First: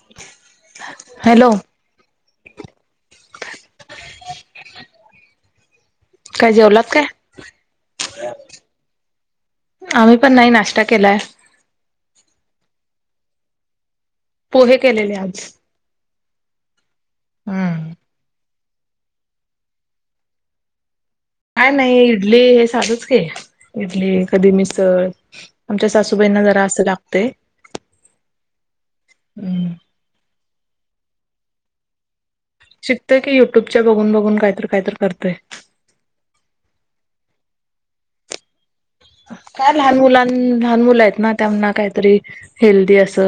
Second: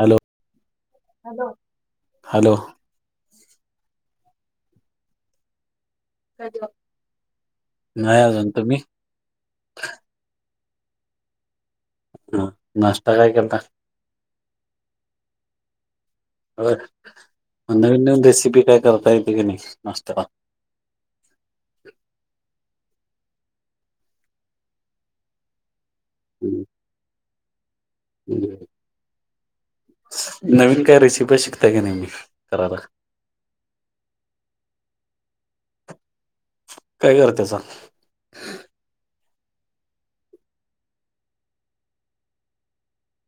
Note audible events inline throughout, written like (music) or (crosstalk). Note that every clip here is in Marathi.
Hello hello hello. काय जेवलात का? नाही अजून तुम्ही आम्ही पण नाही नाश्ता केलाय. ह नाश्ता काय केलता? पोहे केलेले आज. अ हम्म म्हन रेसिपी काय करता येते काय नाही नसता ला? काय नाही इडली हे साधूच्या का इडली कधी मिसळ. आमच्या सासूबाईंना जरा हम्म, असं लागते. नवीन काय रेसिपी शिकता का नेहमी ममी कराला. शिकतय की युट्यूबच्या बघून बघून कायरीत काय तर करतंय. काय कर त्याचा काय लहान मुलां लहान मुलं आहेत ना त्यांना काहीतरी हेल्दी अस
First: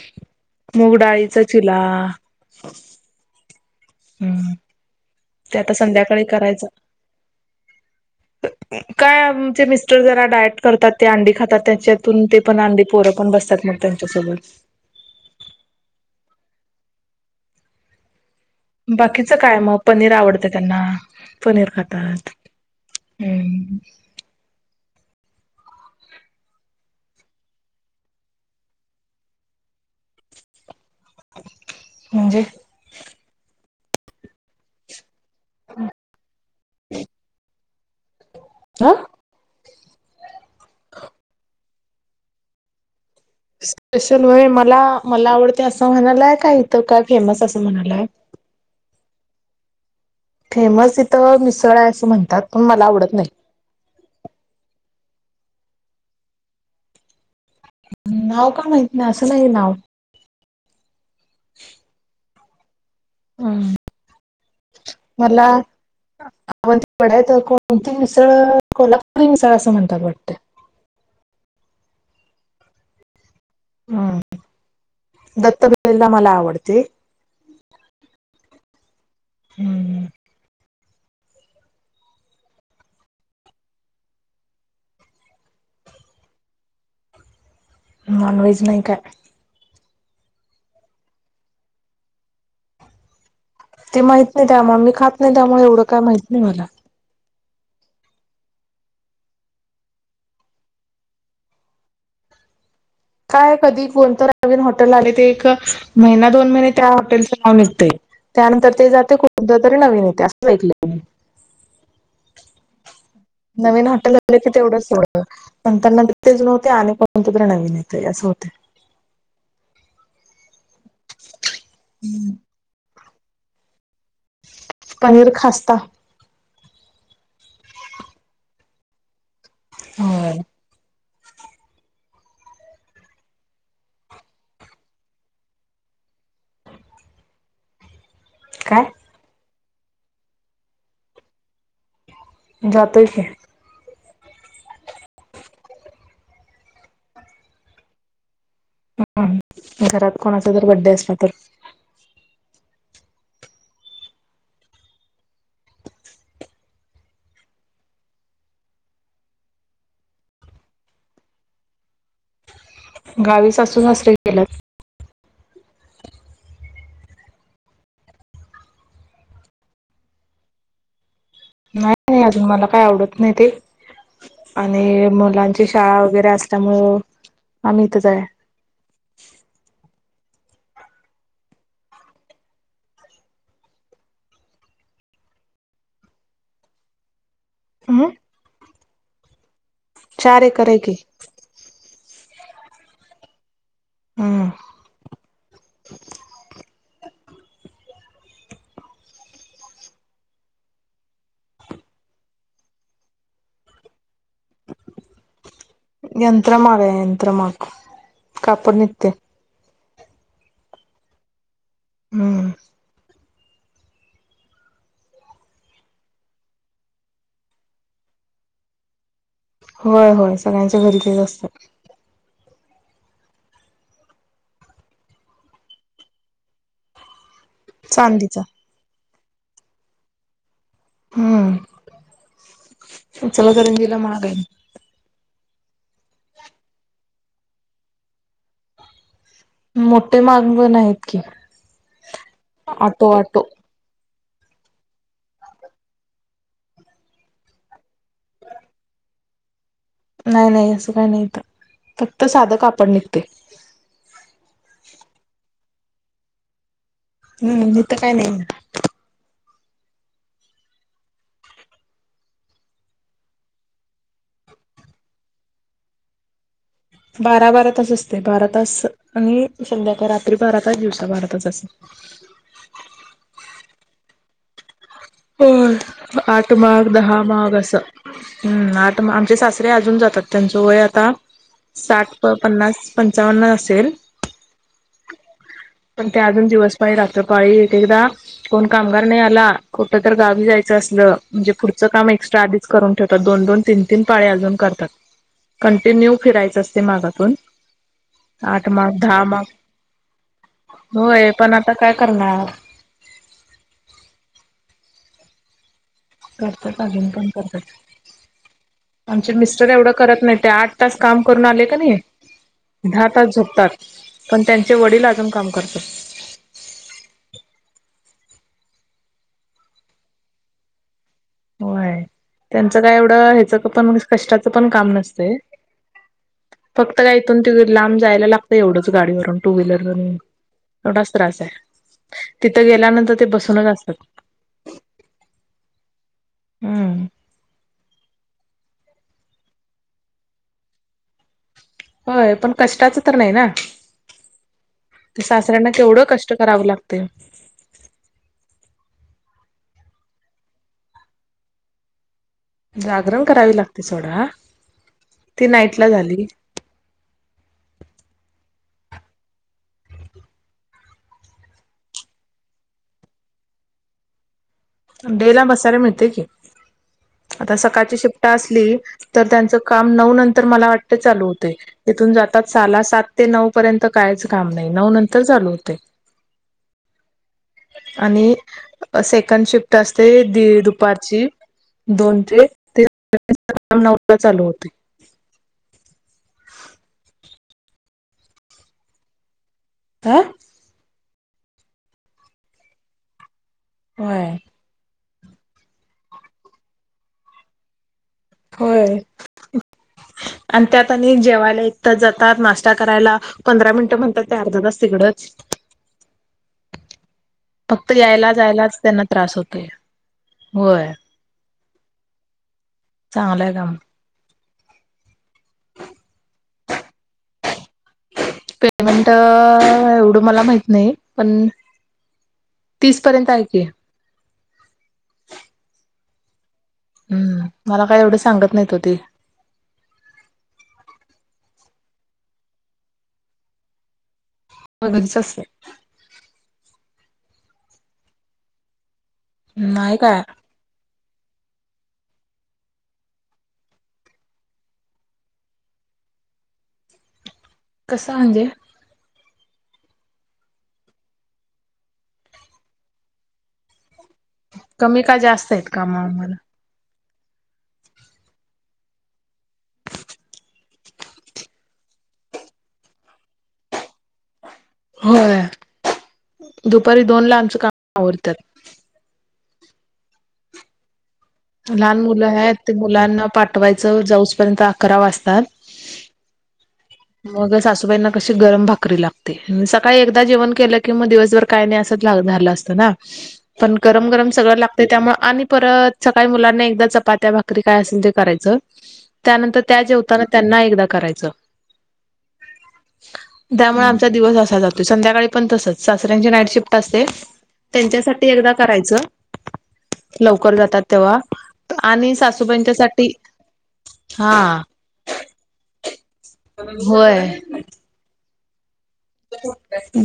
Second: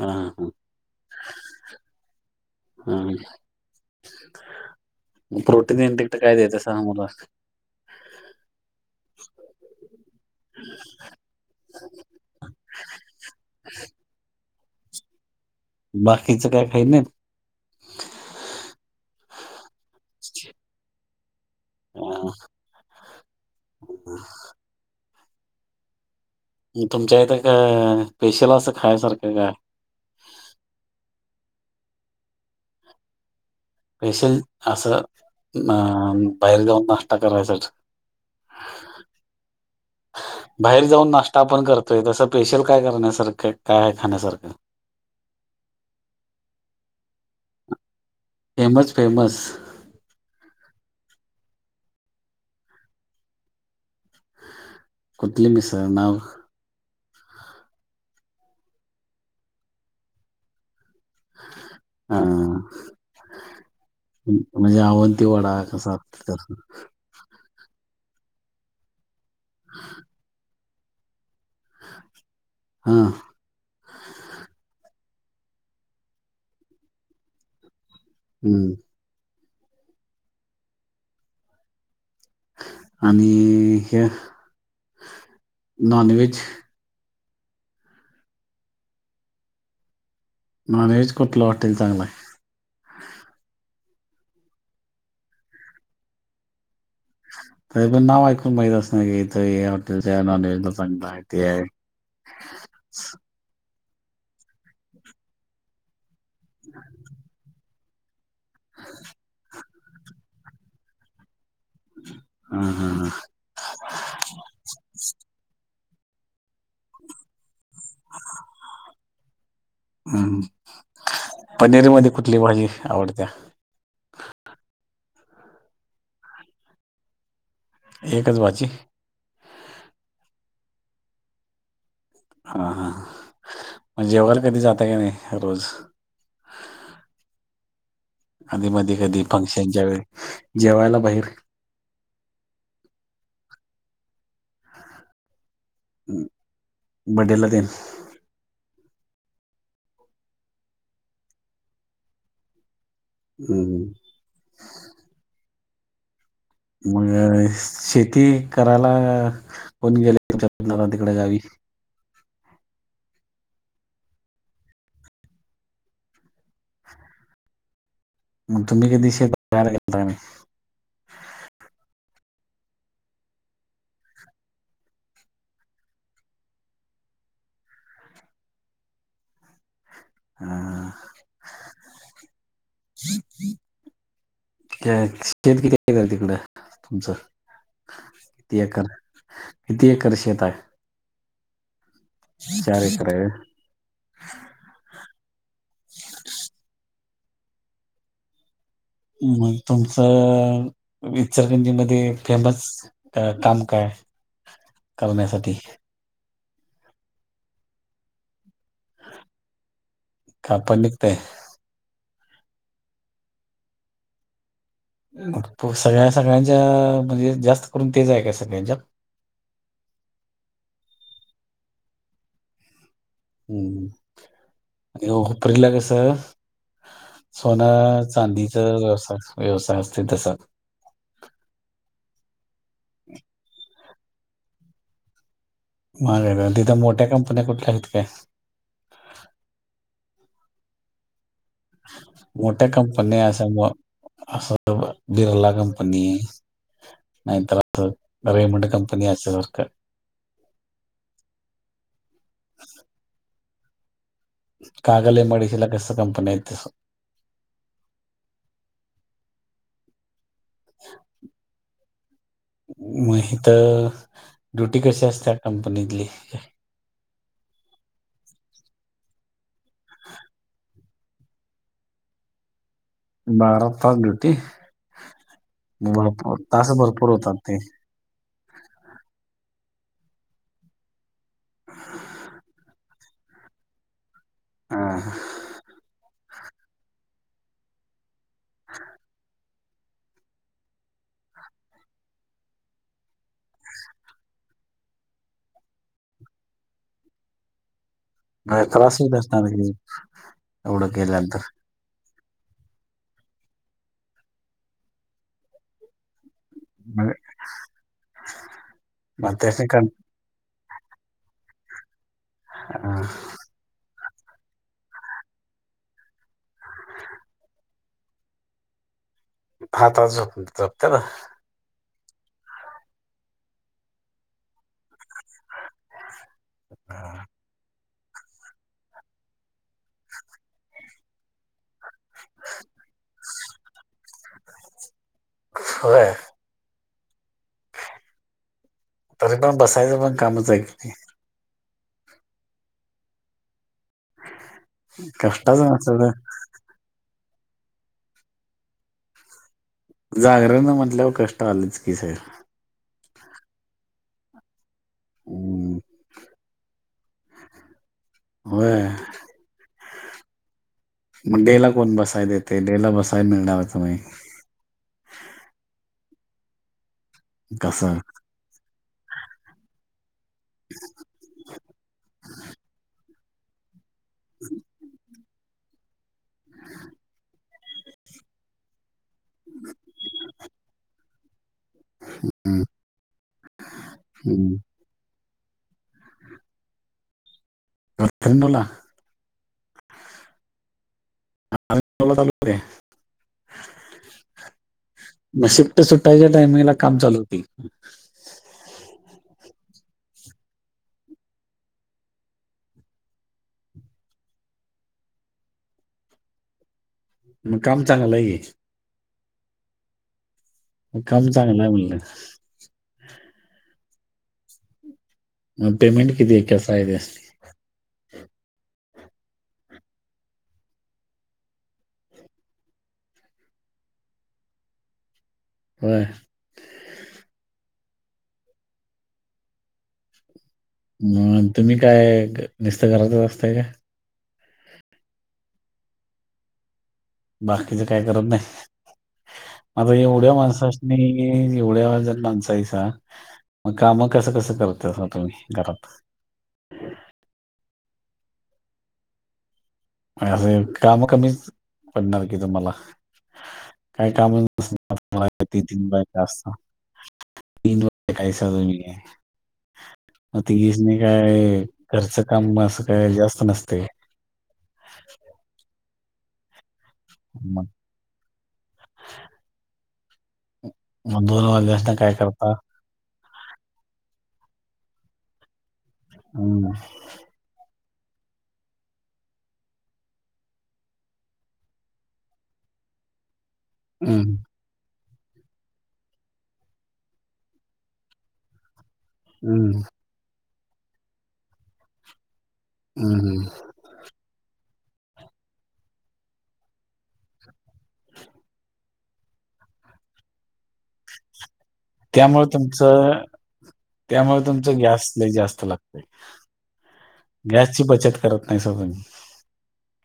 हा हा मग डाळीचा चिला हा म ते आता प्रोटीन इंटेक्ट संध्याकाळी काय देत सहाला करायचं मुला काय आमचे मिस्टर जरा डाएट करतात ते अंडी खातात त्याच्यातून ते पण अंडी पोरं पण बसतात मग त्यां तसंच बाकीचं काय खही नाहीत. बाकीचं काय मग पनीर आवडतं त्यांना पनीर खातात हम् ह मग तुमच्या इथं का स्पेशल असं खायसारखं काय? म्हणजे पेशील असं अ बाहेर जाऊनताा करायसाठी ह बाहेर जाऊन नाश्ता आपण करतोय तसं पेशल काय करण्यासारखं काय आहे स्पेशल वे खाण्यासारखं मला मला आवडते असं म्हणालाय का इथं काय फेमस असं म्हणालाय. फेमस फेमस फेमस इथं मिसळ आहे असं म्हणतात पण मला आवडत नाही. कोतवाल म सर नाव नाव का माहिती नाही असं नाही नाव हा हम्म म्हणजे आवनती वडा कस तर पढायत कोणती मिसळ कोल्हापूरी मिसळ असं म्हणतात वाटते. हा हम दत्त बळेला मला आवडते. हम्म हम्म आणि हे नॉन व्ज नाॉनवज नाही काय? नॉन वज कोटला हॉटेल चांगला. ते माहत नाही त्यामुळे मी खात नाही त्यामुळे एवढं काय माहत नाही मला त पण नाव ऐकून माहित अस ना कीथ हॉटेलच्या नॉनव्हेज ला चांगलं आहे ते काय कधी कोणतं नवीन हॉटेल आले ते एक महिना दोन महिने त्या हॉटेलचं नाव निघतय. त्यानंतर ते जाते कोुणत तरी नवीन येते असं ऐकलं. ह हा ह नवीन हॉटेल आले की तेवढंच एवढं नंत न तेच नव्हते आणि कोण तु तर्र नवीन येते असं होते. हम् पनीरी म कुठली भाजी आवडत्या पनीर खस्ता. एकच भाजी ह हा हा म्हण जेवला कधी जाताय का नाही रोज आधी मधी काय कधी फंक्शनच्या वेळे जेवायला बाहेर जातो का? बडल दिन ह घरात कोणाचा जर बड्डे असला तर हम्म मग शेती करायला कोणी गेले (unintelligible) तिकडे गावी. गावी सासू सासरे गेल्यात. मग तुम्ही कधी शे तयार करताय. नाही नाही अजून मला काय आवडत नाही ते. आणि मुलांची शाळा वगैरे असल्यामुळ आम्ही इथंच हाय. हा. शेत किती (unintelligible) तिकडं तुमचं? हम्म. किती एकर, किती एकर शेत आहे? काय की. चार एकर हाय वय. हम्म. मग तुमचं, इचलकरंजी मध्ये फेमस. अ काम काय? करण्यासाठी. यंत्रमाग हाय यंत्रमाग, कापड निगतय. कापड निघतय. हम्म. सगळ्या सगळ्यांच्या म्हणजे जास्त करून तेच आहे काय सगळ्यांच्यात. होय होय सगळ्यांच्या घरी तेच असतय. हम्म, उपरीला कस. सोन, चांदीचा चांदीच व्यवसा व्यवसाय असतय तस. हम्म, चलाकरंजीला महाग आहे. मा तिथं मोठ्या कंपन्या कुठल्या आहेत काय? मोठे माग पण आहेत की. मोठ्या ऑटो कंपनी्या ऑटो असं म असं बिरला कंपनी, नाहीतर (unintelligible) रेमंड कंपनी अस्या सारक. नाही नाही असं काही नाही इथं, फक्त साधं कापड निघतय. Kagal M I D C कस कंपनी हाईत तसं. हम्म हितं काय नाही. (inaudible) म हित ड्युटी कशी असत्या कंपनीतली. बारा, बारा तास असते बारा तास. आणि संध्याकाळ रात्री बारातास दिवसा बाराताच असं. बारा तास ड्युटी. होय भरपूर आठ तास माग, भरपूर दहा होतात ते माग असं. हम्म आठ आमचे सासरे अजून जातात त्यांचं वय आता साठ प पन्नास पंचावन्न असेल. हा. पण ते अजून दिवस पाळी, रात्र पाळी एक एकदा कोण कामगार नाही आला कुठं तर गावी जायचं असलं म्हणजे पुढचं काम एक्स्ट्रा आधीच करून ठेवतात दोन-दोन, तीन तीन पाळे अजून करतात, कंटिन्यू फिरायच असते मागातून. आठ म्हणजे माग, त्रास होत दहा माग, असणार की एवढं होय केल्यानंतर पण आता काय करणार. मग- आमचे मग त्याने मिस्टर का एवढं करत नाही ते आठ तास काम करून आले का नाही, हा. दहा तास झोपतात. पण त्यांचे वडील अजून काम करतात. (inaudible) दहा तास झोप झोपत्यात. होय, त्यांचं काय एवढं ह्याचं पण कष्टाचं पण काम नसतेय. फक्त काय इथून त लांब जायला लागतं एवढंच गाडीवरून टू व्हीलर वरून. एवढाच त्रास आहे, तिथं गेल्यानंतर ते बसूनच असतात. ह हम् तरी पण बसायचं पण कामच ऐक नाही. होय, पण कष्टाच तर नाही ना सासऱ्यांना कष्टाचं नसतं केवढं तर कष्ट. करावं लागते जागर न म्हटल्यावर कष्ट आलेच की साहेब. जागरण करावी लागते सोडा ती नाईट ला झाली. अ मग डे ला कोण बसाय देते डे ला बसायला मिळणार तुम्ही डे ला मसाले मिळते की आता सकाळची कसं शिफ्टा असली. तर त्यांच काम नऊ नंतर मला वाटत चालू होते तथून जातात साला सात ते नऊ. पर्यंत काहीच काम नाही नऊ नंतर चालू होते. आणि सेकंड शिफ्ट असते दुपारची. दोन ते ते नऊ चालू होते. रडुला ह टोला तालुके. होय. शिट्ट सुट्टायच्या टाइमिंगला काम चालू होती. होय आणि त्यात आणि जेवायला एक तर जातात नाश्ता करायला. पंधरा मिनिटं म्हणतात ते अर्धा तच तिकडंच (unintelligible) मग काम फक्त चांगलं यायला आहे की. जायलाच त्यांना त्रास होतोय वर. मग काम जागं ना आ म्हणलं. चांगलंय काम मग पेमेंट किती आहे कस आहे ते पेमेंट एवढं मला माहत नाही पण तीसपर्यंत ऐक. हो हम्म मला काय एवढी सांगत नाहीत हो ते मग तुम्ही काय नुस्त घरातच असताय का? मगदीच अस. बाकीचं काय करत नाही आता नाही काय एवढ्या माणसा नाही एवढ्या वजण माणसायचा मग काम कसं कसं करते असं तुम्ही घरात. कस म्हणजे? असे काम कमी पडणार कि तुम्हाला. काही कामसला त कमी का जास्त आहेत कामा आम्हाला तनयस्ता तीन वा काही सज आहे. म तज नाही काय घरचं काम असं काय जास्त नसते. होय. दुपारी दोन ला आमचं काम आवरतात. ह मग दूरवाले असता लहान काय मुलं करता आहेत ते मुलांना पाठवायचं जाऊजपर्यंत अकरा वाजतात. हम् मग सासूबाईंना कशी गरम भाकरी लागते सकाळी एकदा जेवण केलं कि मग दिवसभर. काही नाही असंच ला धलं असतं ना (unintelligible) पण गरम गरम हम्म, सगळ लाग त्यामुळे आणि परत सकाळी मुलांना एकदा चपात्या भाकरी काय असेल ते करायचं त्यानंतर त्या हम्म, जेवताना, त्यांना एकदा करायचं, हम, त्यामुळे आमचा दिवस असा जातो, संध्याकाळी पण तसच, सासऱ्यांची नाईट शिफ्ट असते. त्यांच्यासाठी एकदा करायचं, लवकर जातात तेव्हा, आणि त्यामुळे सासूबाईंच्यासाठी तुमचं, त्यामुळे हा तुमच गॅस लई जास्त लागतय, होय, गॅसची बचत करत, नाहीसा तुम्ही,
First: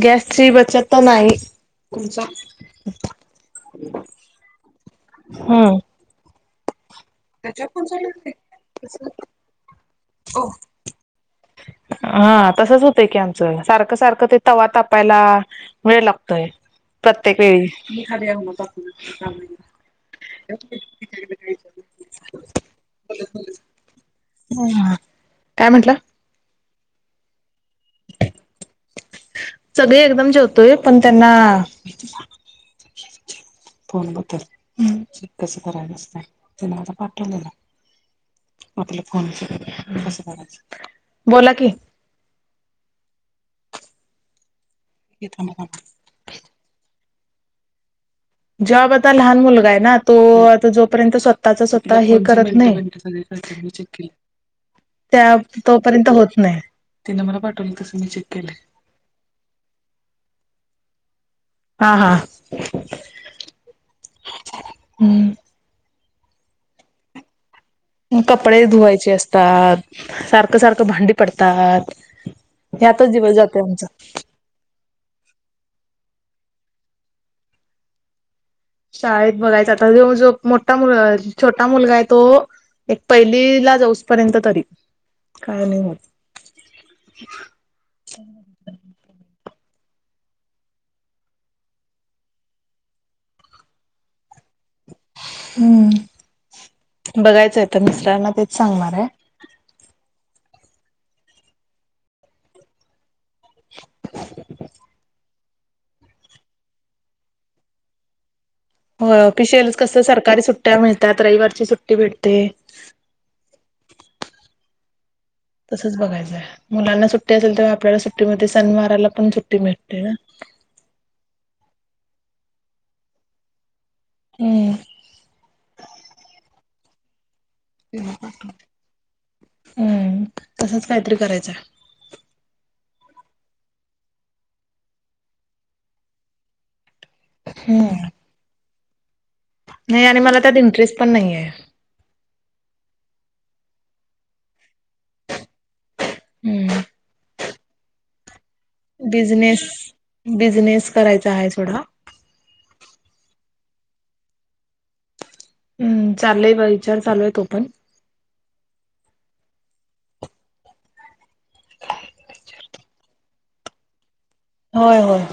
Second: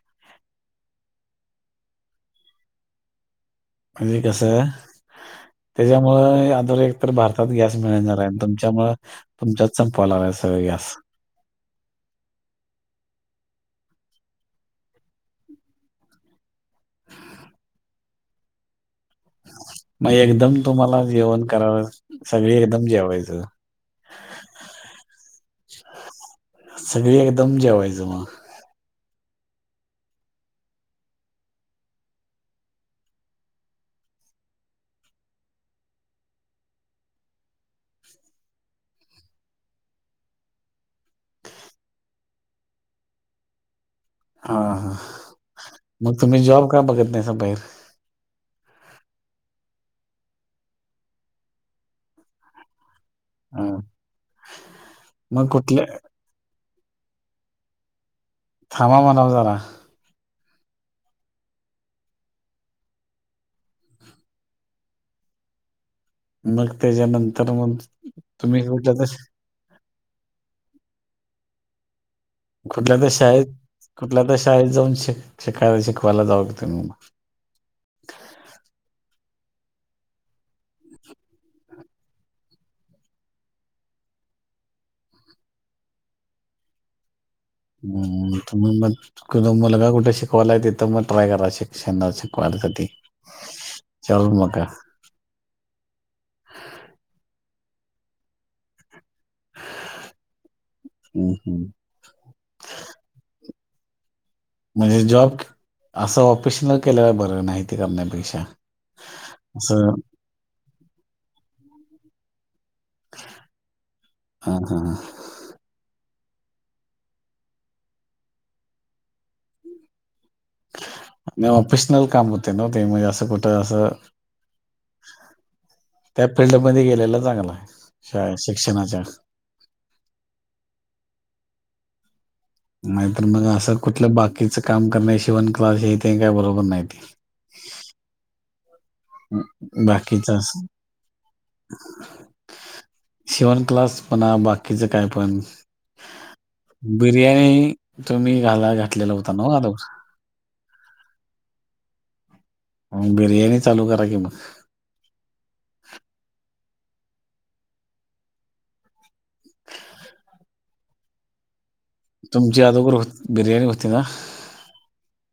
गॅसची बचत तर नाही, (unintelligible) म्हणजे कसं, हम्म, त्याच्यामुळे ह्याअगोदर, तर भारतात गॅस मिळना झालं आणि, तुमच्यामुळे तुमच्यात संपालावायचा सगळागॅस, हा तसच होतंय की आमचं, सारखं, सारखं ते तवा तापायला वेळ लागतय, प्रत्येक वेळी, (unintelligible) मग एकदम तुम्हाला, जेवण करावं सगळे एकदम जेवायचं, काय म्हटला? सगळी एकदम जेवायचं, मग. सगळे एकदम जेवतोय, पण त्यांना, फोन बदल कसं करायच असत्य, तेन आता पाठवलेलं ना, आपलं फोन च कसं करायच, बोला की, हा, (unintelligible) मग तुम्ही जॉब का बघत नाहीस बाहेर, जॉब आता लहान मुलगा आहे ना, तो आता जोपर्यंत, स्वतःचा स्वतः हे करत नाही, हा त्या, मग कुठल्या तोपर्यंत होत नाही, तिने मला पाठवलं तसं, मी चेक केलं, थांबा म्हणव जरा, हा, हा हम्म, मग, त्याच्यानंतर मग तुम्ही कपडे कुठल्या धुवायचे तर असतात, सारखं, सारखं भांडी पडतात, कुठल्या तर ह्यातच दिवस शाळेत जातोय आमचा कुठल्या, तर शाळेत जाऊन शिक शिकाय शिकवायला, जावा की तुम्ही म, शाळेत बघायचा आता, जो जो मोठा मु छोटा मुलगा आहे तो एक पहिली ला जाऊसपर्यंत तरी, काय नाही होत, हम, तुम्ही मग तुमचं मुलगा कुठे शिकवायला आहे, तेथे मग ट्राय करा, शिक्षण शिकवायत ते, (unintelligible) मग का, हम्म, बघायचंय आता मिस्टरना तेच सांगणार आहे, हम्, हम्, (unintelligible) म्हणजे जॉब, असं ऑपेशनल केलेला बरं, नाही ते करण्यापेक्षा, हो ओपिशल असं कसं सरकारी सुट्ट्या मिळतात, रविवारची सुट्टी भेटते, हा, हा, ह तसच बघायचंय, मुलांना सुट्टी असेल तेव्हा आपल्याला, सुट्टीमध्ये सनवाराला पण सुट्टी भेटते ना, आणि ऑफेशनल काम होते नव्ह, ते म्हण असं कुठं असं हम्, त्या फिल्डमध्ये, गेलेला चांगलं आहे. शाळेत शिक्षणाच्या. हम्म, तसच काहीतरी करायचं, नाहीतर मग असं कुठलं बाकीचं काम करणे, शिवण क्लास, हे ते काय बरोबर नाही ते, हम् आणि बाकीच मला त्यात इंटरेस्ट पण नाही आहे. शिवण क्लास पणा बाकीच काय पण हम्म बिर्याणी तुम्ही घाला का बिझनेस बिझनेस करायचा आहे थोडा बिर्याणी चालू करा की मग ह्म चालय बा विचार चालूय तो पण ज्याातर हो बिरयाणी होती ना होय होय